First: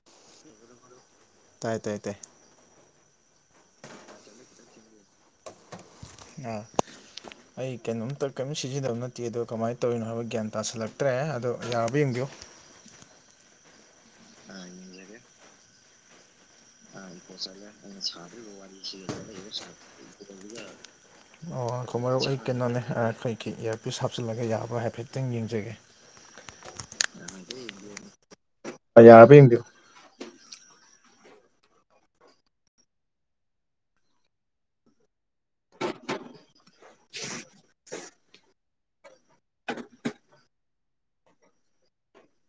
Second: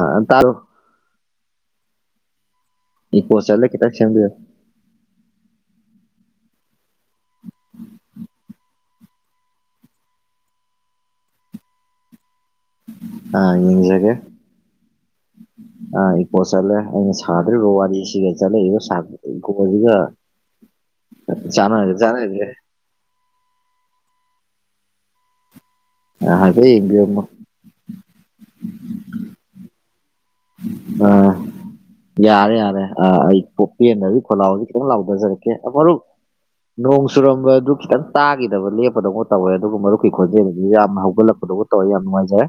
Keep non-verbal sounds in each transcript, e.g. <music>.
ꯑꯥ ꯇꯥꯔꯣ ꯇꯥꯏ ꯇꯥꯏ ꯇꯥꯏ ꯀꯣꯁꯜꯂꯦꯇꯟꯕꯤꯣ ꯑꯥ ꯑꯩ ꯀꯩꯅꯣꯝꯇ ꯀꯔꯤꯝꯇ ꯁꯤꯖꯤꯟꯅꯗꯕ ꯅꯠꯇꯦ ꯑꯗꯣ ꯀꯃꯥꯏꯅ ꯇꯧꯔꯤꯅꯣ ꯍꯥꯏꯕ ꯒ꯭ꯌꯥꯟ ꯇꯥꯥꯁꯜꯂꯛꯇ꯭ꯔꯦ ꯑꯗꯣ ꯌꯥꯕ ꯌꯦꯡꯕꯤꯌꯨ ꯑ ꯏꯁꯒꯦ ꯑ ꯏꯦ ꯑ ꯄꯣꯠ ꯆꯠꯂꯦ ꯑꯩꯅ ꯁꯥꯗ꯭ꯔꯤꯕ ꯋꯥꯔꯤꯁꯤꯒ ꯆꯠꯂꯛꯏꯕꯣꯁꯤꯒ ꯑꯣ ꯀ ꯃꯔꯣꯛ ꯑꯩ ꯀꯩꯅꯣꯅꯦ ꯑꯩꯈꯣꯏꯒꯤ ꯏꯌꯥꯔꯄꯤꯤꯁ ꯍꯥꯞꯆꯤꯜꯂꯒ ꯌꯥꯕ꯭ꯔꯥ ꯍꯥꯏꯐꯦꯠꯇꯪ ꯌꯦꯡꯖꯒꯦ ꯑ ꯍꯥꯏꯗꯩ ꯏ ꯑ ꯌꯥꯕ ꯌꯦꯡꯗꯣ ꯑꯥ ꯌꯥꯔꯦ ꯌꯥꯔꯦ ꯑꯩ ꯄ ꯄꯦꯗꯖꯤ ꯈꯣꯂꯥꯎꯖꯤ ꯈꯤꯇꯪ ꯂꯥꯎꯊꯖꯔꯛꯀꯦ ꯃꯔꯨꯞ ꯅꯣꯡ ꯆꯨꯔꯝꯕꯗꯨ ꯈꯤꯇꯪ ꯇꯥꯈꯤꯗꯕ ꯂꯦꯞꯄꯗꯧꯅ ꯇꯧꯋꯦ ꯑꯗꯨꯒꯕꯨ ꯃꯔꯨꯞꯀꯤ ꯈꯣꯟꯖꯦꯜꯗꯨꯗꯤ ꯌꯥꯝꯅ ꯍꯧꯒꯠꯂꯛꯄꯗꯧ ꯇꯧ ꯑꯅꯉꯥꯏꯖꯦ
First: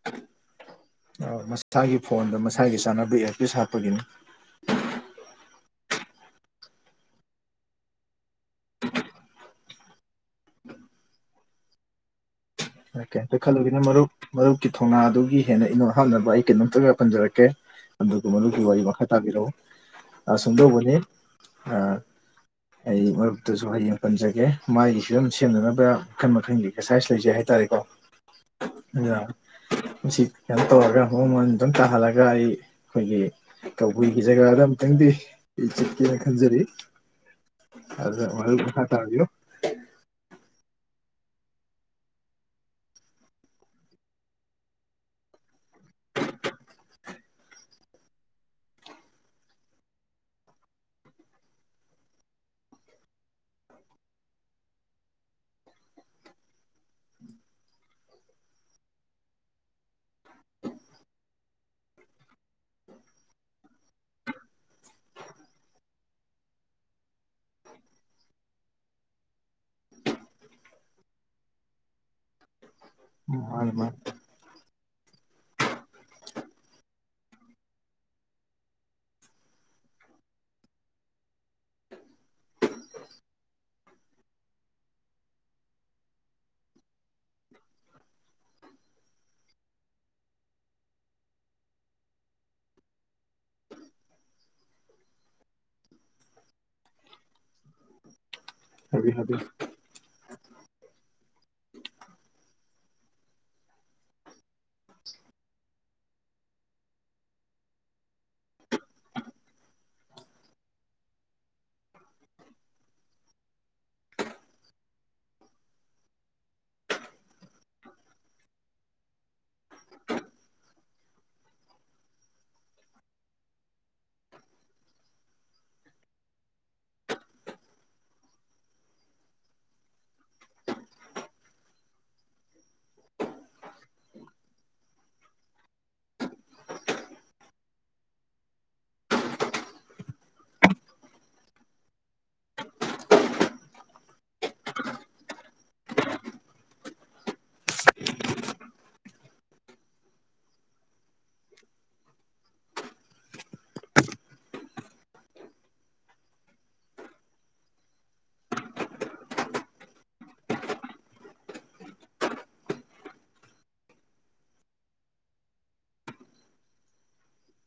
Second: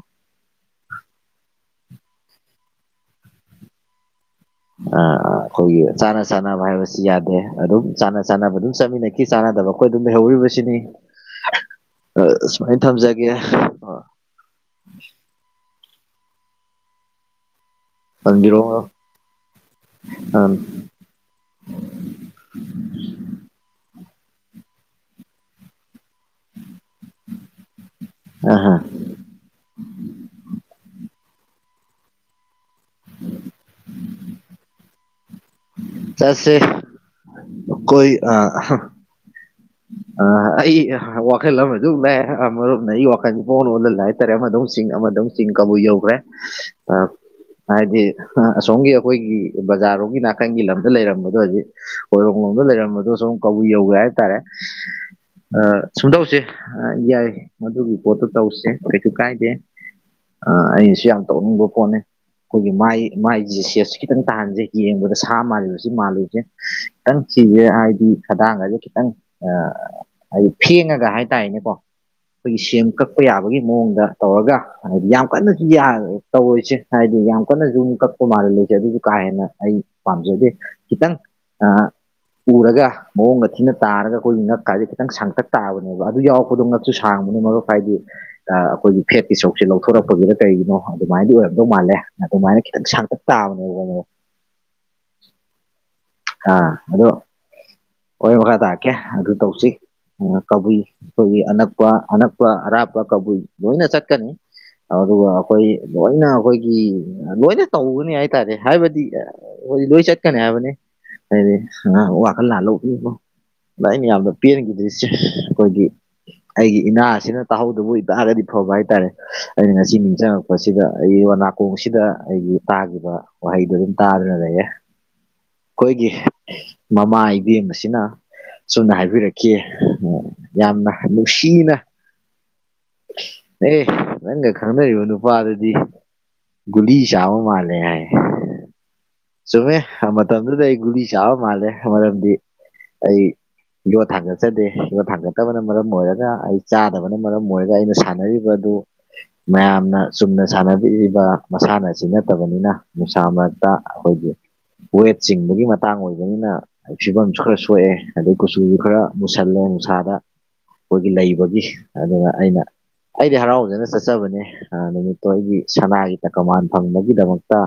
ꯃꯁꯥꯒꯤ ꯐꯣꯟꯗ ꯃꯁꯥꯒꯤ ꯆꯥꯅꯕ ꯑꯦꯔꯄꯤꯁ ꯍꯥꯞꯄꯒꯤꯅꯤ ꯑ ꯑꯈꯣꯏꯒꯤ ꯆꯥꯅ ꯆꯥꯅꯕ ꯍꯥꯏꯕꯁꯤ ꯌꯥꯗꯦ ꯑꯗꯨꯝ ꯆꯥꯅ ꯆꯥꯅꯕ ꯑꯗꯨꯝ ꯆꯠꯃꯤꯟꯅꯩ ꯀꯤ ꯆꯥꯟꯅꯗꯕ ꯑꯈꯣꯏ ꯑꯗꯨꯝ ꯂꯩꯍꯧꯔꯤꯕꯁꯤꯅꯤ ꯑ ꯁꯨꯃꯥꯏꯟ ꯊꯝꯖꯒꯦ ꯀꯩꯝꯇ ꯈꯜꯂꯨꯒꯤꯅꯣ ꯃꯔꯨꯞ ꯃꯔꯨꯞꯀꯤ ꯊꯧꯅꯥꯗꯨꯒꯤ ꯍꯦꯟꯅ ꯏꯅꯣꯠ ꯍꯥꯞꯅꯕ ꯑꯩ ꯀꯩꯅꯣꯝꯇꯒ ꯄꯟꯖꯔꯛꯀꯦ ꯑꯗꯨꯒ ꯃꯔꯨꯞꯀꯤ ꯄꯟꯕꯤꯔꯛꯑꯣ ꯋꯥꯔꯤ ꯃꯈꯥ ꯇꯥꯕꯤꯔꯛꯎ ꯑ ꯁꯨꯝꯗꯧꯕꯅꯤ ꯑ ꯑꯩ ꯃꯔꯨꯞꯇꯁꯨ ꯍꯌꯦꯡ ꯄꯟꯖꯒꯦ ꯃꯥꯒꯤꯁꯨ ꯑꯗꯨꯝ ꯁꯦꯝꯅꯅꯕ ꯃꯈꯜ ꯃꯈꯜꯒꯤ ꯑꯦꯛꯁꯔꯁꯥꯏꯁ ꯂꯩꯖꯩ ꯍꯥꯏꯇꯥꯔꯦ ꯑ ꯁꯤ ꯀꯩꯅꯣ ꯇꯧꯔꯒ ꯃꯣꯡꯃꯣꯟ ꯑꯗꯨꯝ ꯇꯥꯍꯜꯂꯒ ꯑꯩ ꯑꯩꯈꯣꯏꯒꯤ ꯀꯕꯨꯏꯒꯤ ꯖꯒꯥꯗ ꯑꯃꯨꯛꯇꯪꯗꯤ ꯆꯠꯀꯦꯅ ꯈꯟꯖꯔꯤ ꯑꯗꯨꯗ ꯇꯥꯕꯤꯣ ꯑ ꯑꯩ ꯋꯥꯈꯜ ꯑꯃ ꯑꯗꯨ ꯂꯩꯑ ꯑꯃꯔꯣꯝꯅ ꯑꯩ ꯋꯥꯈꯜ ꯄꯥꯎ ꯂ ꯑꯣꯜꯍꯂꯦ ꯍꯥꯏꯇꯥꯔꯦ ꯑꯃꯗꯧꯝ ꯆꯁꯤꯡ ꯑꯃꯗꯧ ꯆꯤꯡ ꯀꯕꯨ ꯌꯧꯈ꯭ꯔꯦ ꯑ ꯍꯥꯏꯗꯤ ꯑꯁꯣꯝꯒꯤ ꯑꯩꯈꯣꯏꯒꯤ ꯕꯖꯥꯔꯣꯝꯒꯤ ꯅꯥꯀꯟꯒꯤ ꯂꯝꯗ ꯂꯩꯔꯝꯕꯗꯣ ꯍꯧꯖꯤꯛ ꯑꯣꯏꯔꯣꯝ ꯂꯣꯝꯗ ꯂꯩꯔꯝꯕꯗꯣ ꯁꯨꯝ ꯀꯕꯨꯏ ꯌꯧꯒꯦ ꯍꯥꯏꯇꯥꯔꯦ ꯑ ꯁꯨꯝꯗꯧꯁꯦ ꯑ ꯌꯥꯏ ꯃꯗꯨꯒꯤ ꯄꯣꯠꯇꯨ ꯇꯧꯁꯦ ꯀꯩꯁꯨ ꯀꯥꯏꯗꯦ ꯑ ꯑꯩꯁꯨ ꯌꯥꯝ ꯇꯧꯅꯤꯡꯕ ꯄꯣꯟꯠꯅꯤ ꯑꯩꯈꯣꯏꯒꯤ ꯃꯥꯏ ꯃꯥꯏꯖꯦ ꯁꯦꯞꯁꯦ ꯈꯤꯇꯪ ꯇꯥꯍꯟꯁꯦ ꯌꯦꯡꯕꯗ ꯁꯥ ꯃꯥꯜꯂꯤꯕꯁꯤ ꯃꯥꯜꯂꯣꯏꯒꯦ ꯈꯤꯇꯪ ꯊꯤꯒꯦ ꯍꯥꯏꯗꯤ ꯈꯗꯥꯡꯒꯁꯦ ꯈꯤꯇꯪ ꯍꯥꯏꯗꯤ ꯐꯦꯡꯉꯒ ꯍꯥꯏꯇꯥꯔꯦꯅꯦꯀꯣ ꯑꯩꯈꯣꯏꯒꯤ ꯁꯦꯝ ꯀꯛꯄ ꯌꯥꯕꯒꯤ ꯃꯥꯅ ꯃꯥ ꯃꯑꯣꯡꯗ ꯇꯧꯔꯒ ꯍꯥꯏꯗꯤ ꯌꯥꯝ ꯀꯟꯅꯁꯨ ꯌꯥ ꯇꯧꯔꯣꯏꯁꯦ ꯍꯥꯏꯗꯤ ꯌꯥꯝ ꯀꯟꯅꯁꯨꯨ ꯀꯛꯄ ꯃꯥꯜꯂꯜꯂꯣꯏꯁꯦ ꯑꯗꯨꯁꯨ ꯀꯥ ꯍꯦꯟꯅ ꯑꯩ ꯍꯥꯏꯗꯤ ꯄꯥꯝꯖꯗꯦ ꯈꯤꯇꯪ ꯑ ꯎꯔꯒ ꯃꯑꯣꯡꯒ ꯊꯤꯅ ꯇꯥꯔꯒ ꯑꯈꯣꯏꯒꯤ ꯉꯛꯀꯥꯁꯦ ꯈꯤꯇꯪ ꯁꯥꯡꯇꯛ ꯇꯥꯕꯅꯦꯕ ꯑꯗꯨ ꯌꯥꯎꯔꯛꯄꯗꯣ ꯉꯛꯁꯨ ꯁꯥꯡꯕꯅꯤ ꯃꯔꯨꯞ ꯍꯥꯏꯗꯤ ꯑ ꯑꯩꯈꯣꯏꯒꯤ ꯐꯦꯠꯀꯤ ꯆꯔꯨꯛꯁꯦ ꯑꯥ ꯑ ꯑꯩ ꯑ ꯑ ꯑꯈꯣꯏꯒꯤ ꯐꯦꯠꯀꯤ ꯁꯔꯨꯛꯁꯤ ꯂꯧꯊꯣꯔꯛꯄꯒꯤꯔ ꯀꯩꯒꯤꯅꯣ ꯑꯗꯨꯃꯥꯏꯗꯤ ꯑꯣꯏꯔꯛꯗꯧ ꯃꯥꯜꯂꯦ ꯑꯗꯨꯃꯥꯏꯅ ꯈꯤꯇꯪ ꯁꯥꯡꯇꯛ ꯁꯥꯡꯇꯛ ꯇꯥꯅꯦꯣ ꯑꯥ ꯑꯗꯣ ꯑꯣꯏ ꯃꯈꯥ ꯇꯥꯔꯀꯦ ꯍꯥꯏꯕꯤ ꯑꯗꯨ ꯍꯥꯏꯕꯤ ꯇꯧꯁꯤ ꯀꯕꯨꯏ ꯑꯩꯈꯣꯏꯒꯤ ꯑꯅꯛꯄ ꯑꯅꯛꯄ ꯑꯔꯥꯞꯄ ꯀꯕꯨꯏ ꯂꯣꯏꯅ ꯆꯠꯀꯅꯤ ꯑꯗꯨꯒ ꯑꯩꯈꯣꯏ ꯂꯣꯏꯅ ꯑꯩꯈꯣꯏꯒꯤ ꯂꯣꯏꯅ ꯇꯧꯒꯅꯤ ꯍꯥꯏꯇꯥꯔꯦ ꯍꯥꯏꯕꯗꯤ ꯑꯣꯣꯏ ꯂꯣꯏ ꯆꯠꯀꯅꯦ ꯍꯥꯏꯕꯅꯤ ꯍꯥꯏꯗꯤ <unintelligible> ꯋꯥꯈꯜ ꯂꯥꯜ <unintelligible> ꯑꯗ ꯑꯩꯅ ꯌꯥꯝꯅ ꯄꯦꯟꯈꯤꯗ꯭ꯔꯤꯁꯦ ꯑꯈꯣꯏꯒꯤ ꯑꯩꯒꯤ ꯏꯅꯥ ꯁꯤꯅ ꯇꯥꯍꯧꯗꯕ ꯑꯣꯏ ꯇꯥꯔꯗꯤ ꯐꯕ ꯍꯥꯏꯇꯥꯔꯦ ꯑꯩꯅ ꯉꯁꯤ ꯅꯤꯡꯁꯤꯡꯉꯛꯄ ꯃꯁꯤꯗ ꯑꯩ ꯋꯣ ꯅꯥꯀꯣꯡꯁꯤꯗ ꯑꯩꯒꯤ ꯇꯥꯈꯤꯕ ꯋꯥꯍꯩꯗꯣ ꯑꯗꯨꯝ ꯇꯥꯗꯨꯅ ꯂꯩꯔꯦ ꯑꯩꯈꯣꯏꯒꯤ ꯃꯃꯥ ꯏꯕꯦꯝ ꯑꯁꯤꯅ ꯑꯨꯝꯅ ꯍꯥꯏꯕꯤꯔꯛꯈꯤ ꯌꯥꯝꯅ ꯅꯨꯡꯁꯤꯅ ꯑꯦ ꯅꯪꯒ ꯈꯪꯅꯔꯤꯕ ꯅꯨꯄꯥꯗꯨꯗꯤ ꯒꯂꯤ ꯆꯎ ꯃꯥꯂꯦ ꯌꯥ ꯆꯨꯝꯃꯦ ꯃꯇꯝꯗꯨꯗ ꯑꯩ ꯒꯨꯂꯤ ꯆꯥꯕ ꯃꯥꯜꯂꯦ ꯃꯔꯝꯗꯤ ꯑꯩ ꯌꯣꯠ ꯊꯥꯡꯒꯠꯆꯗꯦ ꯌꯣꯠ ꯊꯥꯡꯒꯠꯇꯕꯅ ꯃꯔꯝ ꯑꯣꯏꯔꯒ ꯑꯩ ꯆꯥꯗꯕꯅ ꯃꯔꯝ ꯑꯣꯏꯔꯒ ꯑꯩꯅ ꯁꯥꯟꯅꯔꯤ ꯗꯨ ꯃꯌꯥꯝꯅ ꯆꯨꯝꯅ ꯁꯥꯟꯅꯕꯤꯕ ꯃꯁꯥꯟꯅꯁꯤ ꯅꯠꯇꯕꯅꯤꯅ ꯅꯨꯡꯁꯥ ꯃꯔꯛꯇ ꯑꯩꯈꯣꯏꯒꯤ ꯋꯦꯠ ꯆꯤꯡꯕꯒꯤ ꯃꯇꯥꯡ ꯑꯣꯏꯕꯅꯤꯅ ꯐꯤꯕꯝꯁꯨ ꯈꯔ ꯁꯣꯛꯑꯦ ꯑꯗꯩ ꯀꯨꯆꯨꯁꯨ ꯈꯔ ꯃꯨꯁꯜꯂꯦ ꯅꯨꯡꯁꯥꯗ ꯑꯈꯣꯏꯒꯤ ꯂꯩꯕꯒꯤ ꯑꯗꯨꯒ ꯑꯩꯅ ꯑꯩꯗꯤ ꯍꯔꯥꯎꯖꯅ ꯆꯠꯆꯕꯅꯦ ꯅꯨꯃꯤꯠꯇꯣ ꯑꯩꯒꯤ ꯁꯅꯥꯒꯤ ꯇꯀꯃꯥꯟ ꯐꯪꯕꯒꯤꯗꯃꯛꯇ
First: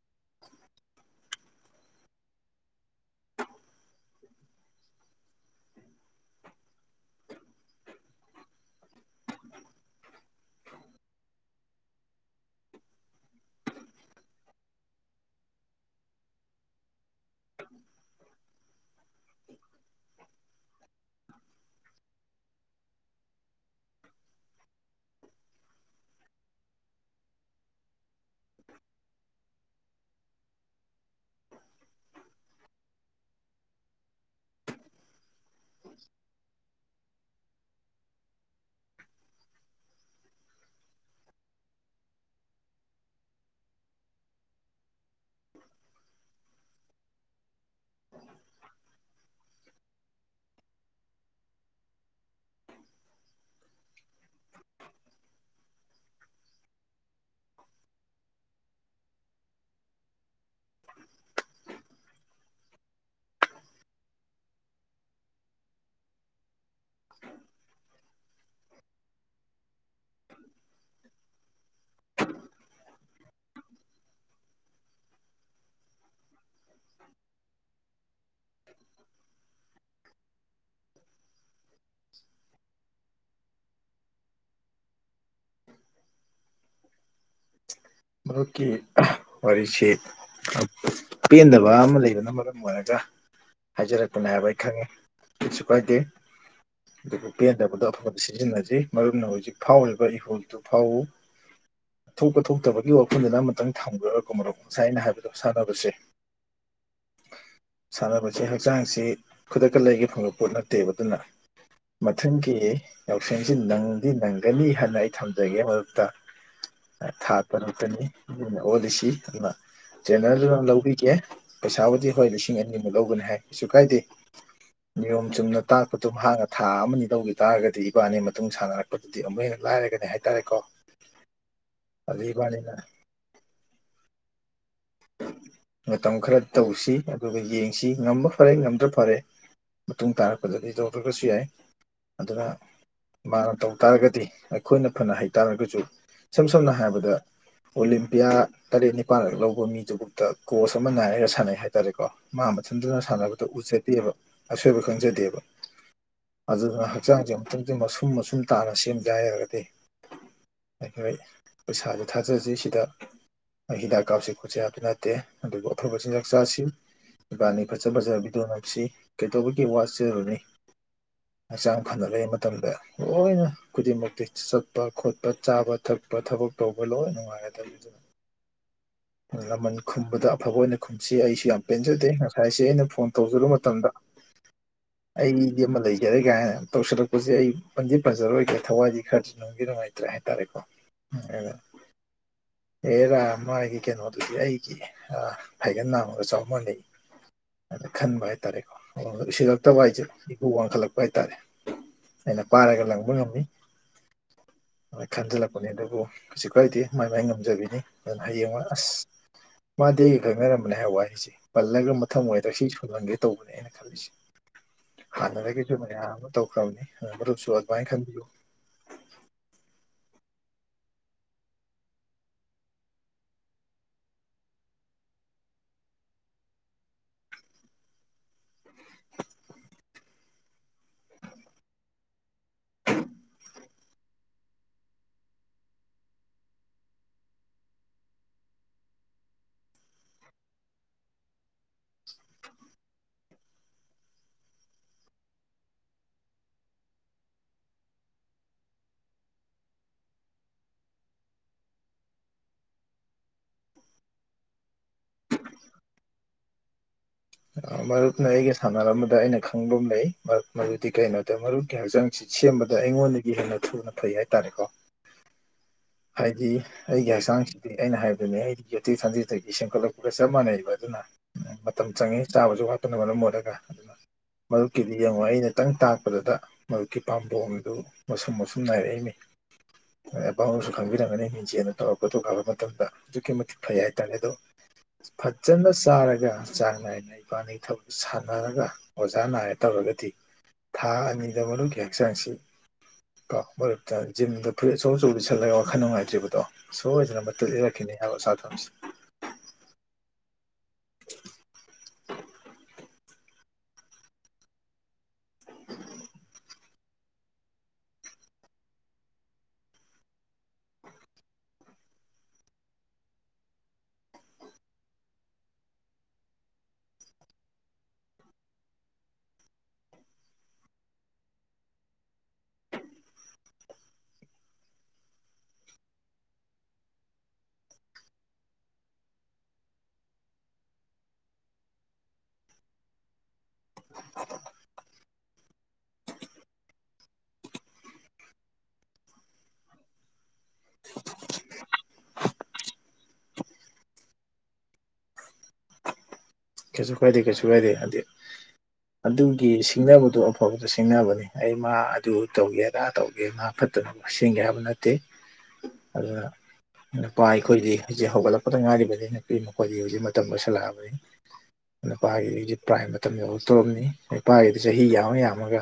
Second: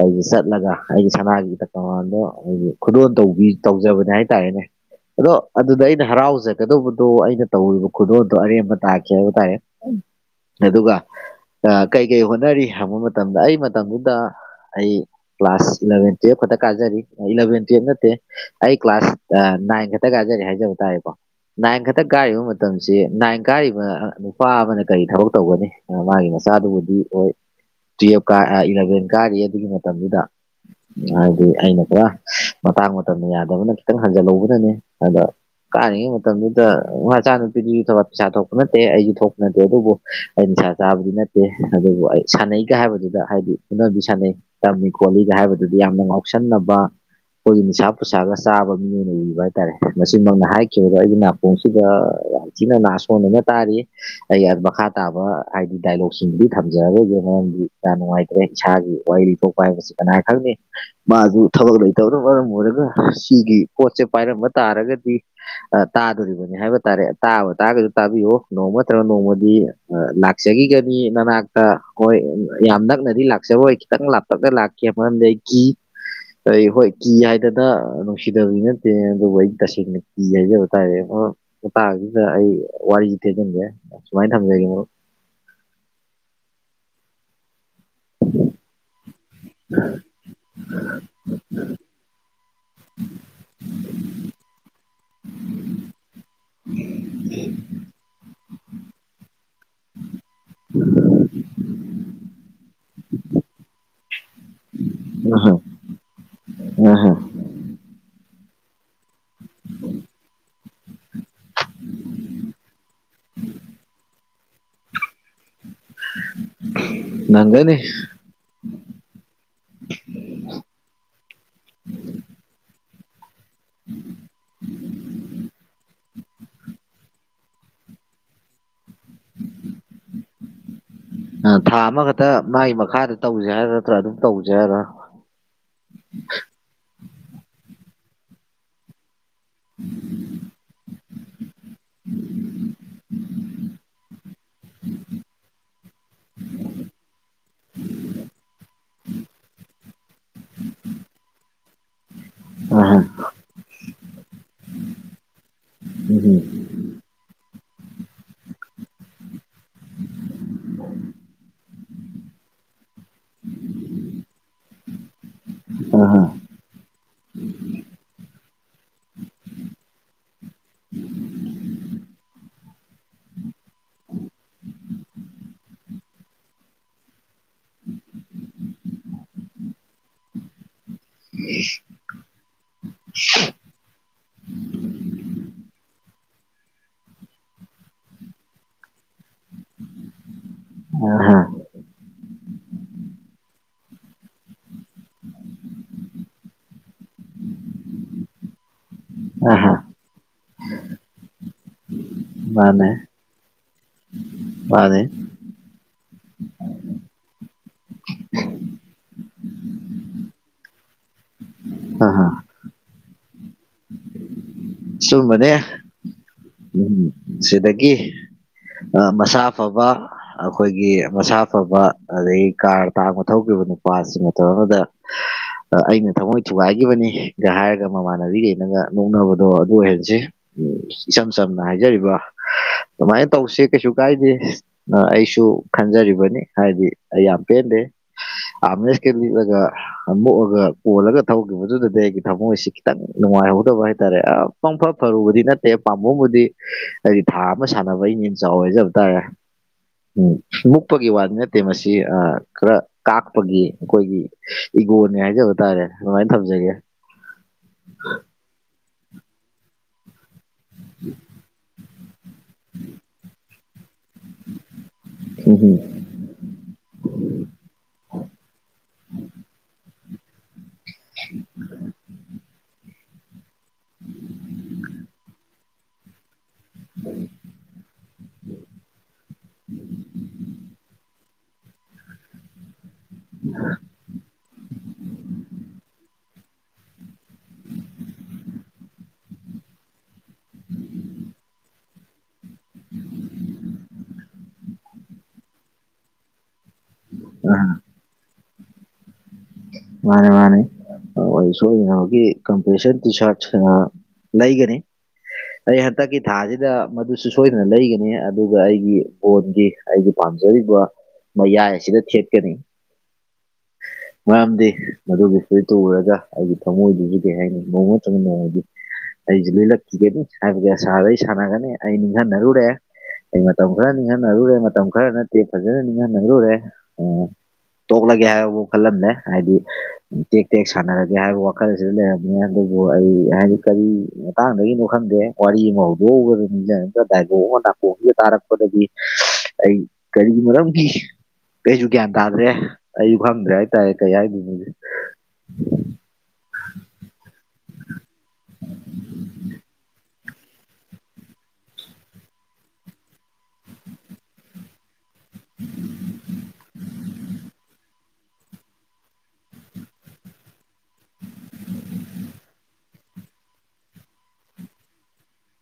ꯑꯩꯒꯤ ꯆꯠ ꯆꯠꯂꯒ ꯑꯩꯒꯤ ꯁꯅꯥꯒꯤ ꯇꯀꯃꯥꯟꯗꯣ ꯑꯩꯒꯤ ꯈꯨꯗꯣꯜ ꯇꯧꯕꯒꯤ ꯇꯧꯖꯕꯅꯦ ꯍꯥꯏꯇꯥꯔꯦꯅꯦ꯫ ꯑꯗꯣ ꯑꯗꯨꯗ ꯑꯩꯅ ꯍꯔꯥꯎꯖꯒꯗꯧꯕꯗꯣ ꯑꯩꯅ ꯇꯧꯔꯤꯕ ꯈꯨꯗꯣꯜꯗꯣ ꯑꯔꯦꯝꯕ ꯇꯥꯈꯤ ꯍꯥꯏꯕ ꯇꯥꯔꯦ꯫ ꯑꯗꯨꯗꯨꯒ ꯀꯩ ꯀꯩ ꯍꯣꯠꯅꯔꯤ ꯍꯥꯏꯪꯕ ꯃꯇꯝꯗ ꯑꯩ ꯃꯇꯝꯗꯨꯗ ꯑꯩ ꯀ꯭ꯂꯥꯁ ꯏꯂꯚꯦꯟ ꯇꯨꯌꯦꯞ ꯈꯇ ꯀꯥꯖꯔꯤ ꯏꯂꯚꯦꯟ ꯇꯨꯌꯦꯞ ꯅꯠꯇꯦ ꯑꯩ ꯀ꯭ꯂꯥꯁ ꯅꯥꯏꯟ ꯈꯇ ꯀꯥꯖꯔꯤ ꯍꯥꯏꯖꯕ ꯇꯥꯔꯦꯀꯣ ꯅꯥꯏꯟ ꯈꯛꯇ ꯀꯥꯏꯔꯤꯕ ꯃꯇꯝꯁꯤ ꯅꯥꯏꯟ ꯀꯥꯏꯔꯤꯕ ꯅꯨꯄꯥ ꯑꯃꯅ ꯀꯔꯤ ꯊꯕꯛ ꯇꯧꯒꯅꯤ? ꯃꯥꯒꯤ ꯃꯆꯥꯗꯨꯕꯨꯗꯤ ꯍꯣꯏ ꯇꯨꯌꯦꯞ ꯀꯥ ꯑꯥ ꯏꯂꯚꯦꯟ ꯀꯥꯔꯤ ꯑꯗꯨꯒꯤ ꯃꯇꯝꯗꯨꯗ꯫ ꯍꯥꯏꯕꯗꯤ ꯑꯩꯅ ꯄꯨꯔ ꯃꯇꯥꯡ ꯃꯇꯝꯗ ꯌꯥꯗꯕꯅ ꯈꯤꯇꯪ ꯍꯟꯖꯤꯜꯍꯧꯕꯅꯅꯤ ꯑꯗ ꯀꯥꯔꯤꯉꯩ ꯃꯇꯝꯗꯨꯗ ꯃꯆꯥꯅꯨꯄꯤꯗꯨꯁꯨ ꯊꯕꯛ ꯄꯩꯁꯥ ꯊꯣꯛꯄ ꯅꯠꯇꯦ ꯑꯩꯖꯨ ꯊꯣꯛꯄ ꯅꯠꯇꯦ ꯑꯗꯨꯕꯨ ꯑꯩ ꯅꯤꯁꯥ ꯆꯥꯕꯗꯤ ꯅꯠꯇꯦ ꯑꯗꯨꯕꯨ ꯑꯩ ꯁꯥꯟꯅꯩꯒ ꯍꯥꯏꯕꯗꯨꯗ ꯍꯥꯏꯗꯤ ꯐꯨꯅꯕꯤ ꯁꯥꯟꯅꯩ꯫ ꯇꯝꯃꯤ ꯈꯣꯂꯤꯒ ꯍꯥꯏꯕꯗꯨꯗꯤ ꯌꯥꯝꯅ ꯉꯥꯎꯁꯟꯅꯕ ꯈꯣꯏꯒꯤ ꯅꯤꯁꯥ ꯄꯨꯁꯥꯒ ꯆꯥꯕ ꯃꯤ ꯑꯣꯏꯅ ꯎꯕꯤꯕ ꯍꯥꯏꯇꯥꯔꯦ ꯃꯁꯤꯃꯛꯅ ꯍꯥꯏ <unintelligible> ꯑꯩꯒꯤ ꯅꯥꯀꯣꯡꯁꯤꯗ ꯌꯥꯝ ꯊꯤꯅ ꯅꯥ ꯁꯣꯟꯅꯅ ꯇꯥꯔꯤ ꯑꯩ ꯃꯈꯥ ꯇꯥꯕ ꯍꯥꯏꯗꯤ ꯗꯥꯏꯂꯣꯛꯁꯤꯡꯗꯨꯗꯤ ꯊꯝꯖꯔꯣꯏꯒꯦ ꯃꯔꯝꯗꯤ ꯀꯌꯥ ꯅꯨꯡꯉꯥꯏꯇ꯭ꯔꯦ ꯏꯁꯥꯒꯤ ꯋꯥꯔꯤ ꯂꯤꯊꯣꯛ ꯄ ꯍꯥꯏꯕꯁꯤ ꯀꯅꯥ ꯈꯪꯅꯤ ꯃꯥꯖꯨ ꯊꯕꯛ ꯂꯩꯇꯕꯅ ꯃꯔꯝ ꯑꯣꯏꯔꯒ ꯁꯤꯒꯤ ꯄꯣꯠꯁꯦ ꯄꯥꯏꯔꯝꯕ ꯇꯥꯔꯒꯗꯤ ꯇꯥꯗꯣꯔꯤꯕꯅꯤ ꯍꯥꯏꯕ ꯇꯥꯔꯦ ꯇꯥꯕ ꯇꯥꯒꯖꯨ ꯇꯥꯕꯤꯌꯣ ꯅꯣꯡꯃ ꯅꯠꯇ꯭ꯔꯒ ꯅꯣꯡꯃꯗꯤ ꯂꯥꯛꯆꯒꯤꯒꯅꯤ ꯅꯅꯥꯛꯇ ꯍꯣꯏ ꯌꯥꯝ ꯅꯛꯅꯗꯤ ꯂꯥꯛꯆꯔꯣꯏ ꯈꯤꯇꯪ ꯇꯛꯅ ꯂꯥꯛꯀꯦ ꯃꯔꯝꯗꯤ ꯑꯩ ꯀꯤ ꯑꯩ ꯍꯣꯏ ꯀꯤ ꯍꯥꯏꯗꯅ ꯅꯨꯡ ꯁꯤꯗꯕꯗꯤ ꯅꯠꯇꯦ ꯑꯗꯨꯕꯨ ꯑꯩ ꯇꯁꯦꯡꯅ ꯀꯤ ꯍꯥꯏꯖꯕ ꯇꯥꯔꯦ ꯃꯇꯥꯡꯁꯤꯗ ꯑꯩ ꯋꯥꯔꯤꯁꯤ ꯇꯦꯟꯖꯟꯒꯦ ꯁꯨꯃꯥꯏꯅ ꯊꯝꯖꯒꯦ ꯃꯔꯨꯞ ꯃꯔꯨꯞꯀꯤ ꯋꯥꯔꯤꯁꯤ ꯄꯦꯟꯗꯕ ꯑꯃ ꯂꯩꯕꯅ ꯃꯔꯝ ꯑꯣꯏꯔꯒ ꯍꯥꯏꯖꯔꯛꯄꯅꯦ ꯍꯥꯏꯕ ꯑꯩ ꯈꯪꯉꯦ ꯀꯩꯁꯨ ꯀꯥꯏꯗꯦ ꯑꯗꯨꯒ ꯄꯦꯟꯗꯕꯗꯣ ꯑꯐꯕꯗ ꯁꯤꯖꯤꯟꯅꯖꯤ ꯃꯔꯨꯞꯅ ꯍꯧꯖꯤꯛ ꯐꯥꯎꯔꯤꯕ ꯏꯍꯨꯜꯗꯨ ꯐꯥꯎ ꯊꯣꯛꯄ ꯊꯣꯛꯇꯕ ꯒꯤ ꯋꯥꯈꯜꯗꯨꯗ ꯑꯃꯇꯪ ꯊꯝꯒꯔ꯭ꯥꯒꯀꯣ ꯃꯔꯨꯞ ꯉꯁꯥꯏ ꯑꯩꯅ ꯍꯥꯏꯕꯗꯣ ꯁꯥꯟꯅꯕꯁꯦ ꯁꯥꯟꯅꯕꯁꯤ ꯍꯛꯆꯥꯡꯁꯤ ꯈꯨꯗꯛꯇ ꯂꯩꯒꯦ ꯐꯪꯕ ꯄꯣꯠ ꯅꯠꯇꯦꯕ ꯑꯗꯨꯅ ꯃꯊꯪꯒꯤ ꯌꯥꯎꯁꯪꯁꯤ ꯅꯪꯗꯤ ꯅꯪꯒꯅꯤ ꯍꯥꯏꯅ ꯑꯩ ꯊꯝꯖꯒꯦ ꯃꯔꯨꯞꯇ ꯅꯪ ꯎꯝ ꯑꯣꯗꯤꯁꯤ ꯑꯗꯨꯒ ꯇꯦꯜꯂꯔꯗꯨꯅ ꯂꯧꯕꯤꯒꯦ ꯄꯩꯁꯥꯕꯨꯗꯤ ꯍꯣꯢ ꯂꯤꯁꯤꯡ ꯑꯅꯤꯃꯨꯛ ꯂꯧꯒꯅꯤ ꯍꯥꯏ ꯀꯩꯁꯨ ꯀꯥꯏꯗꯦ ꯅꯤꯌꯣꯝ ꯆꯨꯝꯅ ꯇꯥꯛꯄꯗꯨ ꯃꯍꯥꯛꯅ ꯊꯥ ꯑꯃꯅꯤ ꯂꯧꯒ ꯇꯥꯥꯔꯒꯗꯤ ꯏꯕꯥꯅꯤ ꯃꯇꯨꯡ ꯁꯥꯟꯅꯔꯛꯄꯗꯨꯗꯤ ꯑꯃꯨꯛ ꯍꯦꯟꯅ ꯂꯥꯏꯔꯒꯅꯤ ꯍꯥꯏꯇꯥꯔꯦꯀꯣ ꯑ ꯊꯥ ꯑꯗꯨ ꯑꯃꯈꯠꯇ ꯃꯥꯏ ꯏꯕꯥꯅꯤꯅ ꯃꯈꯥꯗ ꯇꯧꯖꯦ ꯍꯥꯏꯔ ꯅꯠꯇ꯭ꯔꯥ ꯑꯗꯨꯝ ꯇꯧꯖꯦ ꯍꯥꯏꯔ ꯃꯇꯝ ꯈꯔ ꯇꯧꯁꯤ ꯑꯗꯨꯒ ꯌꯦꯡꯁꯤ ꯉꯝꯃ ꯐꯔꯦ ꯉꯝꯗ꯭ꯔ ꯐꯔꯦ ꯃꯇꯨꯡ ꯇꯥꯔꯛꯄꯗꯗꯤ ꯇꯧꯗꯔꯒꯁꯨ ꯌꯥꯏ ꯑꯗꯨꯅ ꯃꯥꯅ ꯇꯧ ꯇꯥꯔꯒꯗꯤ ꯑꯩꯈꯣꯏꯅ ꯐꯅ ꯍꯩꯇꯥꯥꯔꯒꯁꯨ ꯏꯁꯝ ꯁꯝꯅ ꯍꯥꯏꯔꯕꯗ ꯑꯣꯂꯦꯝꯄꯤꯌꯥ ꯇꯔꯦꯠ ꯅꯤꯄꯥꯜ ꯂꯛ ꯂꯧ ꯕ ꯃꯤꯗꯨꯕꯛꯇ ꯀꯣꯆ ꯑꯃ ꯅꯥꯏꯔꯒ ꯁꯥꯟꯅꯩ ꯍꯥꯏ ꯇꯥꯔꯦꯀꯣ ꯃꯥ ꯃꯊꯟꯗꯅ ꯁꯥꯟꯅꯕꯗꯨ ꯎꯖꯗꯦꯕ ꯑꯁꯣꯏꯕ ꯈꯪꯖꯗꯦꯕ ꯎꯝ ꯑꯗꯨꯅ ꯆꯥꯡꯖꯦ ꯑꯝꯇꯪꯗꯤ ꯃꯁꯨꯝ ꯃꯁꯨꯝ ꯇꯥꯅ ꯁꯦꯝꯖꯦ ꯍꯥꯏ ꯔꯒꯗꯤ ꯑꯩꯈꯣꯏ ꯄꯩꯁꯥꯖꯨ ꯊꯥꯖꯁꯤ ꯁꯤꯗ ꯑꯩ ꯍꯤꯗꯥꯛ ꯀꯥꯞꯁꯦ ꯈꯣꯠꯁꯦ ꯍꯥꯏꯕ ꯅꯠꯇꯦ ꯑꯗꯨꯕꯨ ꯑꯐꯕ ꯑꯍꯥ ꯆꯤꯟꯖꯥꯛ ꯆꯥꯁꯤ ꯏꯕꯥꯅꯤ ꯐꯖ ꯐꯖ ꯕꯤꯗꯤꯑꯣ ꯅꯝꯁꯤ ꯀꯩꯗꯧꯕꯒꯤ ꯋꯥꯠꯆꯔꯨꯅꯤ ꯍꯛꯆꯥꯡ ꯐꯅꯕꯩ ꯃꯇꯝꯗ ꯂꯣꯏꯅ ꯈꯨꯗꯤꯡꯃꯛꯇꯤ ꯆꯠꯄ ꯈꯣꯠꯄ ꯆꯥꯕ ꯊꯛꯄ ꯊꯕꯛ ꯇꯧꯕ ꯂꯣꯏ ꯅꯨꯡꯉꯥꯏꯔꯗꯕ ꯑꯗꯨꯅ ꯂꯃꯟ ꯈꯨꯝꯕꯗ ꯑꯐꯕ ꯑꯣꯏꯅ ꯈꯨꯝꯁꯤ ꯑꯩꯁꯨ ꯌꯥꯝ ꯄꯦꯟꯖꯗꯦ ꯉꯁꯥꯏꯁꯦ ꯑꯩꯅ ꯐꯣꯟ ꯇꯧꯖꯔꯨ ꯃꯇꯝꯗ <inaudible> ꯑꯩꯗꯤ ꯑꯃ ꯂꯩꯖꯔꯦ ꯀꯥꯏꯅ ꯇꯧꯁꯤꯜꯂꯛꯄꯁꯦ ꯑꯩ ꯄꯟꯗꯤ ꯄꯟꯖꯔꯣꯏꯒꯦ ꯊꯋꯥꯏꯗꯤ ꯈꯔꯗꯤ ꯅꯨꯡꯗꯤ ꯅꯨꯡꯉꯥꯏꯇ꯭ꯔꯦ ꯍꯥꯏꯇꯥꯔꯦꯀꯣ ꯑ ꯍꯥ ꯑꯗꯨꯅ ꯑꯦꯔꯥ ꯃꯥꯒꯤ ꯀꯩꯅꯣꯠ ꯇꯨꯗꯤ ꯑꯩꯒꯤ ꯐꯥꯏꯒꯟ ꯅꯥꯝꯃꯒ ꯆꯥꯎ ꯃꯅꯩ ꯑꯅ ꯈꯟꯕ ꯍꯥꯏꯇꯥꯔꯦꯀꯣ ꯑꯣ ꯑꯍꯥ ꯎꯁꯤꯠꯔꯛꯇꯕ ꯍꯥꯏꯖꯦ ꯏꯄꯨ ꯋꯥꯡꯈꯠꯂꯛꯄ ꯍꯥꯏꯇꯥꯔꯦ ꯑꯩꯅ ꯄꯥꯏꯔꯒ ꯃꯥꯅꯦ ꯂꯪꯕ ꯉꯝꯃꯤ ꯃꯥꯅꯦ ꯑ ꯈꯟꯖꯤꯜꯂꯄ ꯄꯅꯤ ꯑꯗꯨꯕꯨ ꯀꯩꯁꯨ ꯀꯥꯏꯗꯦ ꯃꯥꯏ ꯃꯥꯏ ꯉꯝꯖꯕꯤꯅꯤ ꯑꯗꯨꯅ ꯍꯌꯦꯡꯋꯥꯏ ꯑꯁ ꯃꯥꯗꯤ ꯑꯩꯒ ꯈꯪꯅꯔꯝꯕꯅꯦ ꯍꯥꯏꯕ ꯋꯥ ꯍꯥꯏꯁꯦ ꯄꯜꯂꯒ ꯃꯊꯪ ꯑꯍꯥ ꯑꯣꯏꯔꯒ ꯁꯤ ꯁꯣꯟꯍꯟꯒꯦ ꯇꯧꯕꯅꯦ ꯑꯩꯅ ꯈꯜꯂꯤꯁꯦ ꯁꯨꯝꯕꯅꯦ ꯍꯥꯟꯅꯔꯦꯁꯨ ꯅ ꯇ ꯈꯥꯎꯅꯤ ꯎꯝ ꯑꯃ ꯁ꯭ꯋꯥꯗ ꯃ ꯈꯥꯟꯕꯤ ꯁꯤꯗꯒꯤ ꯃꯁꯥ ꯐꯕ ꯑꯩꯈꯣꯏꯒꯤ ꯃꯁꯥ ꯐꯕ ꯑꯗꯒꯤ ꯀꯥꯔ ꯇꯥꯡꯕ ꯊꯧꯈꯤꯕ ꯅꯨꯄꯥꯁꯤꯡ ꯃꯇꯝ ꯑꯃꯗ ꯑꯩꯅ ꯊꯃꯣꯏ ꯊꯨꯒꯥꯏꯒꯤꯈꯤꯕꯅꯤꯒ ꯍꯥꯏꯔꯒ ꯃꯃꯥꯟꯅꯕꯤꯒꯩꯅꯒ ꯅꯣꯛꯅꯕ ꯑꯗꯣ ꯑꯗꯨ ꯑꯣꯏꯍꯜꯂꯁꯤ ꯎꯝ ꯏꯁꯝ ꯁꯝꯅ ꯍꯥꯏꯖꯔꯤꯕ ꯑꯗꯨꯃꯥꯏꯅ ꯇꯧꯁꯦ ꯀꯩꯁꯨ ꯀꯥꯏꯗꯦ ꯑꯩꯁꯨ ꯈꯟꯖꯔꯤꯕꯅꯤ ꯍꯥꯏꯗꯤ ꯑꯩ ꯌꯥꯝ ꯄꯦꯟꯗꯦ ꯑꯃꯦꯁ ꯀ ꯂꯤ ꯖ ꯍꯥꯣꯛꯑꯒ ꯀꯣꯜꯂꯒ ꯊꯧꯈꯤꯕꯗꯨꯗꯗꯤ ꯑꯩꯒꯤ ꯊꯝꯃꯣꯏꯁꯤ ꯈꯤꯇꯪ ꯅꯨꯡꯉꯥꯏꯍꯧꯗꯕ ꯍꯥꯏꯔꯦ ꯍꯥꯏꯔꯦ ꯄꯪꯐ ꯐꯔꯨꯕꯗꯤ ꯅꯠꯇꯦ ꯄꯥꯝꯕꯣꯕꯨꯗꯤ ꯍꯥꯏꯗꯤ ꯊꯥ ꯑꯃ ꯁꯥꯟꯅꯕ ꯑꯩꯅ ꯌꯥꯝ ꯆꯥꯎꯋꯦ ꯍꯥꯏꯖꯕ ꯇꯥꯏꯌ‌ꯦ ꯎꯝ ꯃꯨꯛꯄꯒꯤ ꯋꯥꯗꯤ ꯅꯠꯇꯦ ꯃꯁꯤ ꯈꯔ ꯀꯥꯛꯄꯒꯤ ꯑꯩꯈꯣꯏꯒꯤ ꯏꯒꯣꯅꯦ ꯍꯥꯏꯖꯕ ꯇꯥꯔꯦ ꯑꯗꯨꯃꯥꯏꯅ ꯊꯝꯖꯒꯦ ꯃꯔꯨꯞꯅ ꯑꯩꯒꯤ ꯁꯥꯟꯅꯔꯝꯕꯗ ꯑꯩꯅ ꯈꯪꯕ ꯑꯃ ꯂꯩ ꯃꯗꯨꯗꯤ ꯀꯩꯅꯣꯗ ꯃꯔꯨꯞꯀꯤ ꯍꯛꯆꯥꯡꯁꯤ ꯁꯦꯝꯕꯗ ꯑꯩꯉꯣꯟꯗꯒꯤ ꯍꯦꯟꯅ ꯊꯨꯅ ꯐꯩ ꯍꯥꯏꯇꯥꯔꯦꯀꯣ ꯎ ꯍꯨꯝ ꯍꯥꯏꯗꯤ ꯑꯩꯒꯤ ꯍꯛꯆꯥꯡꯁꯤꯗꯤ ꯑꯩꯅ ꯍꯥꯏꯕꯅꯤ ꯑꯩꯗꯤ ꯌꯊꯦꯛ ꯊꯟꯖꯦꯠꯇꯒꯤ ꯁꯦꯝꯒꯠꯂꯛꯄꯒ ꯆꯞ ꯃꯥꯟꯅꯩꯔꯤꯕ ꯑꯗꯨꯅ ꯃꯇꯝ ꯆꯪꯉꯤ ꯆꯥꯕꯁꯨ ꯋꯥꯄꯅ ꯃꯔꯝ ꯑꯣꯏꯔꯒ ꯑꯗꯨꯅ ꯃꯔꯨꯞꯀꯤꯗꯤ ꯌꯦꯡꯉꯨꯏ ꯑꯩꯅ ꯈꯤꯇꯪ ꯇꯥꯛꯄꯗꯨꯗ ꯃꯗꯨꯛꯀꯤ ꯄꯥꯝꯕꯣꯝꯗꯨ ꯃꯁꯨꯝ ꯃꯁꯨꯝ ꯅꯥꯏꯔꯛꯏꯅꯤꯁꯨꯝ ꯅ ꯌꯦꯦꯟꯁꯦꯅ ꯇꯧꯔꯒꯄ ꯊꯣꯛꯣꯂꯛꯑꯕ ꯃꯇꯝꯗ ꯑꯗꯨꯛꯀꯤ ꯃꯇꯤꯛ ꯐꯩ ꯍꯥꯏꯇꯥꯔꯦ ꯑꯗꯣ ꯐꯠꯖꯅ ꯁꯥꯔꯒ ꯆꯥꯡꯅꯥꯏꯅ ꯏꯕꯥꯅꯤ ꯊꯕꯛꯛꯇ ꯁꯥꯟꯅꯔꯒ ꯑꯣꯖꯥ ꯅꯥꯏꯔ ꯇꯧꯔꯒꯗꯤ ꯊꯥ ꯑꯅꯤꯗ ꯃꯅꯨꯡꯒꯤ ꯍꯛꯆꯥꯡꯁꯤ ꯀ ꯃꯔ ꯖꯤꯝꯗ ꯐꯨꯔꯤꯠ ꯑꯆꯧ ꯑꯆꯧꯕꯗ ꯁꯠꯂꯒ ꯋꯥꯈꯜ ꯅꯨꯡꯉꯥꯏꯇ꯭ꯔꯤꯕꯗꯣ ꯁꯣꯏꯗꯅ ꯃꯠꯇꯔꯦꯅꯤ ꯑꯕ ꯁꯥ ꯑꯃꯁꯁ ꯃꯥꯅꯦ ꯃꯥꯅꯦ ꯑꯩ ꯁꯣꯏꯗꯅꯃꯛꯒꯤ ꯀꯝꯄꯁꯟ ꯇꯨꯁꯔꯠ ꯂꯩꯒꯅꯤ ꯑꯩ ꯍꯟꯗꯛꯀꯤ ꯊꯥꯁꯤꯗ ꯃꯗꯨꯁꯨ ꯁꯣꯏꯗꯅ ꯂꯩꯒꯅꯤ ꯑꯗꯨꯒ ꯑꯩꯒꯤ ꯐꯣꯟꯒꯤ ꯑꯩꯒꯤ ꯄꯥꯝꯖꯔꯤꯕ ꯃꯌꯥꯏ ꯑꯁꯤꯗ ꯊꯦꯠꯀꯅꯤ ꯃꯔꯝꯗꯤ ꯃꯗꯨꯒꯤꯁꯨ ꯇꯧꯔꯒ ꯑꯩꯒꯤ ꯊꯃꯣꯏꯗꯨꯁꯨ ꯀꯩ ꯍꯥꯏꯅꯤ ꯃꯡ ꯅꯠꯇ꯭ꯔꯒ ꯅꯣꯡꯃꯗꯤ ꯑꯩꯁ ꯂꯣꯏꯂꯛꯈꯤꯒꯦꯅꯤ ꯍꯥꯏꯕꯒ ꯁꯥꯩ ꯁꯥꯟꯅꯒꯅꯤ ꯑꯩ ꯅꯤꯡꯍꯟꯅꯔꯨꯔꯦ ꯑꯩ ꯃꯇꯝ ꯈꯔ ꯅꯤꯡꯍꯟꯅꯔꯨꯔꯦ ꯃꯇꯝ ꯈꯔ ꯅꯠꯇꯦ ꯐꯖꯅ ꯅꯤꯡꯍꯟꯅꯔꯨꯔꯦ ꯎ ꯇꯣꯀꯂꯒ ꯌꯥ ꯍꯥꯏ ꯋꯥ ꯀꯜꯂꯂꯝꯅꯦ ꯍꯥꯏꯗꯤ ꯇꯦꯛ ꯇꯦꯛ ꯁꯥꯟꯅꯔꯒꯦ ꯍꯥꯏꯕ ꯋꯥꯈꯜꯁꯤꯁꯨ ꯂꯩꯔꯝꯃꯦ ꯑꯗꯨꯕꯨ ꯑꯩ ꯍꯥꯏꯗꯤ ꯀꯔꯤ ꯃꯇꯥꯡꯗꯒꯤꯅꯣ ꯈꯪꯗꯦ ꯋꯥꯔꯤ ꯑꯃ ꯍꯧꯗꯣꯛꯧꯕꯗꯅꯤꯅ ꯑꯗꯨ ꯗꯥꯏꯂꯣꯛ ꯑꯃ ꯅꯥꯄꯣꯡꯒ ꯇꯥꯔꯛꯄꯗꯒꯤ ꯑꯩ ꯀꯔꯤꯒꯤ ꯃꯔꯝꯒꯤ ꯀꯩꯁꯨ ꯒ꯭ꯌꯥꯟ ꯇꯥꯗ꯭ꯔꯦ ꯑꯩꯁꯨ ꯐꯪꯗ꯭ꯔꯦ ꯍꯥꯏꯇꯥꯔꯦ ꯀꯩ ꯍꯥꯏꯗꯣꯏꯅꯣꯦ ꯀꯩꯁꯨ ꯀꯥꯏꯗꯦ ꯀꯩꯁꯨ ꯀꯥꯏꯗꯦ ꯍꯥꯏꯗꯤ <unintelligible> ꯑꯗꯨꯒꯤ ꯁꯤꯡꯅꯕꯗꯣ ꯑꯐꯕꯗꯣ ꯁꯤꯡꯅꯕꯅꯤ ꯑꯩ ꯃꯥ ꯑꯗꯨ ꯇꯧꯒꯦ ꯑꯗꯥ ꯇꯧꯒꯦ ꯃꯥ ꯐꯦ ꯁꯦꯝꯦꯡꯒꯦ ꯍꯥꯏꯕ ꯅꯠꯇꯦ ꯑꯗꯨꯅ ꯅꯨꯄꯥ ꯑꯩꯈꯣꯏꯗꯤ ꯍꯧꯛ ꯍꯧꯒꯠꯂꯛꯄꯗ ꯉꯥꯏꯔꯤꯕꯅꯤ ꯅꯨꯄꯤ ꯃꯈꯣꯏꯒꯤ ꯍꯧꯖꯤꯛ ꯃꯇꯝ ꯂꯣꯏꯁꯤꯜꯂꯛꯑꯕꯅꯤ ꯅꯨꯄꯥꯒꯤꯖꯤꯠ ꯄ꯭ꯔꯥꯏ ꯃꯇꯝ ꯌ ꯍꯧ ꯇꯧꯔꯝꯃꯤ ꯅꯨꯄꯥꯒꯤꯗꯨ ꯆꯍꯤ ꯌꯥꯝꯃ ꯌꯥꯝꯃꯒ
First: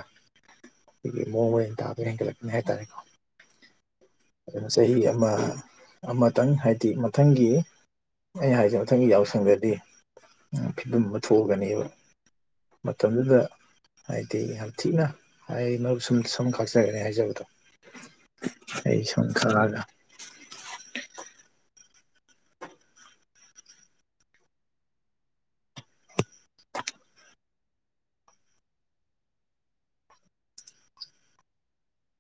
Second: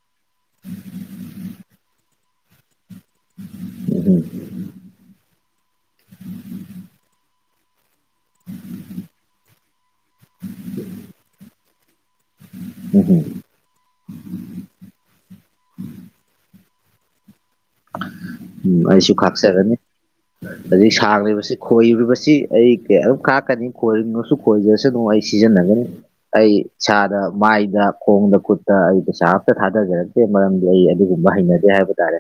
ꯑꯩꯒꯤ ꯃꯣꯔ ꯑꯗꯨꯣ ꯍꯒꯂꯛꯅꯦ ꯍꯥꯏ ꯇꯔꯦꯀꯣ ꯎ ꯎꯝ ꯑꯗꯨꯅ ꯆꯍꯤ ꯑꯃ ꯑꯃꯇꯪ ꯍꯥꯏꯗꯤ ꯃꯊꯪꯒꯤ ꯑꯩ ꯍꯥꯏꯁꯦ ꯃꯊꯪꯒꯤ ꯌꯥꯎꯁꯪꯗꯗꯤ ꯐꯤꯕꯝ ꯑꯃ ꯊꯣꯛꯑꯒꯅꯦꯕ ꯎꯝ ꯃꯇꯝꯗꯨꯗ ꯍꯥꯏꯗꯤ ꯌꯥꯝ ꯊꯤꯅ ꯑꯩ ꯃꯔꯨꯞ ꯁꯨꯝ ꯁꯨꯝ ꯀꯥꯛꯆꯔꯅꯤ ꯍꯥꯏꯖꯕꯗꯣ ꯑꯩ ꯑꯩꯁꯨꯨ ꯁꯝ ꯈꯥꯛꯁ ꯑꯗꯨ ꯈꯥꯛꯑꯒ ꯑꯗꯩ ꯁꯥꯡꯂꯤꯕꯁꯤ ꯈꯣꯏꯔꯤꯕꯁꯤ ꯑꯩ ꯀꯝ ꯀꯥꯛꯀꯅꯤ ꯈꯣꯏꯅꯣꯁꯨ ꯈꯣꯏꯗꯁꯨ ꯑꯗꯨꯝ ꯑꯩ ꯁꯤꯖꯤꯟꯅꯒꯅꯤ ꯑꯩ ꯏꯁꯥꯗ ꯃꯥꯏꯗ ꯈꯣꯡꯗ ꯈꯨꯠꯇ ꯑꯩ ꯄꯩꯁꯥ ꯑꯝꯇ ꯊꯥꯗꯖꯔꯒꯦ ꯁꯤꯦ ꯃꯔꯝꯗꯤ ꯑꯩ ꯑꯗꯨꯒꯨꯝꯕ ꯍꯩꯅꯗꯦ ꯍꯥꯏꯕ ꯇꯥꯔꯦ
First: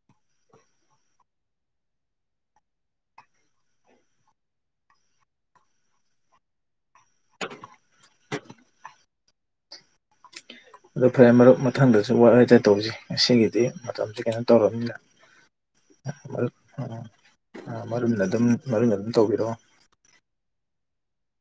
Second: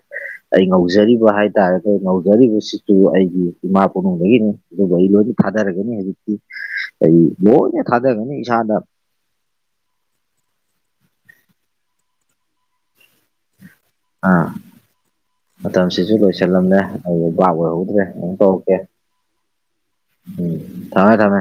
ꯑꯩ ꯉꯧꯖꯔꯤꯕ ꯍꯥꯏꯇꯥꯔꯦꯗꯤ ꯉꯧꯖꯔꯤꯕꯁꯤꯁꯨ ꯑꯩꯒꯤ ꯏꯃꯥ ꯄꯨꯝꯕꯗꯒꯤꯅꯤ ꯑꯗꯨꯒ ꯑꯩ ꯂꯣꯏꯅ ꯊꯥꯗꯔꯒꯅꯤ ꯍꯧꯖꯤꯛꯇꯤ ꯑꯩ ꯂꯣꯏꯅ ꯊꯥꯗꯒꯅꯤ ꯏꯁꯥꯗ ꯑꯗꯨꯣ ꯐꯔꯦ ꯃꯔꯨꯞ ꯃꯊꯪꯗꯁꯨ ꯋꯥꯔꯤꯇ ꯇꯧꯁꯤ ꯉꯒꯤꯗꯤ ꯃꯇꯝꯁꯤꯦ ꯀꯩꯅꯣ ꯑꯥ ꯇꯧꯔꯕꯅꯤꯅ ꯃꯇꯝꯁꯤꯁꯨ ꯃꯔꯨꯞ ꯂꯣꯏꯁꯤꯜꯂꯝꯂꯦ ꯑꯛ ꯑꯣꯏꯍꯧꯗ꯭ꯔꯦ ꯃꯔꯨꯞꯅ ꯑꯗꯨꯝ ꯇꯧꯔꯛꯀꯦ ꯃꯔꯨꯞꯅ ꯑꯗꯨꯝ ꯇꯧꯕꯤꯔꯛꯑꯣ ꯎꯝ ꯊꯝꯃꯦ ꯊꯝꯃꯦ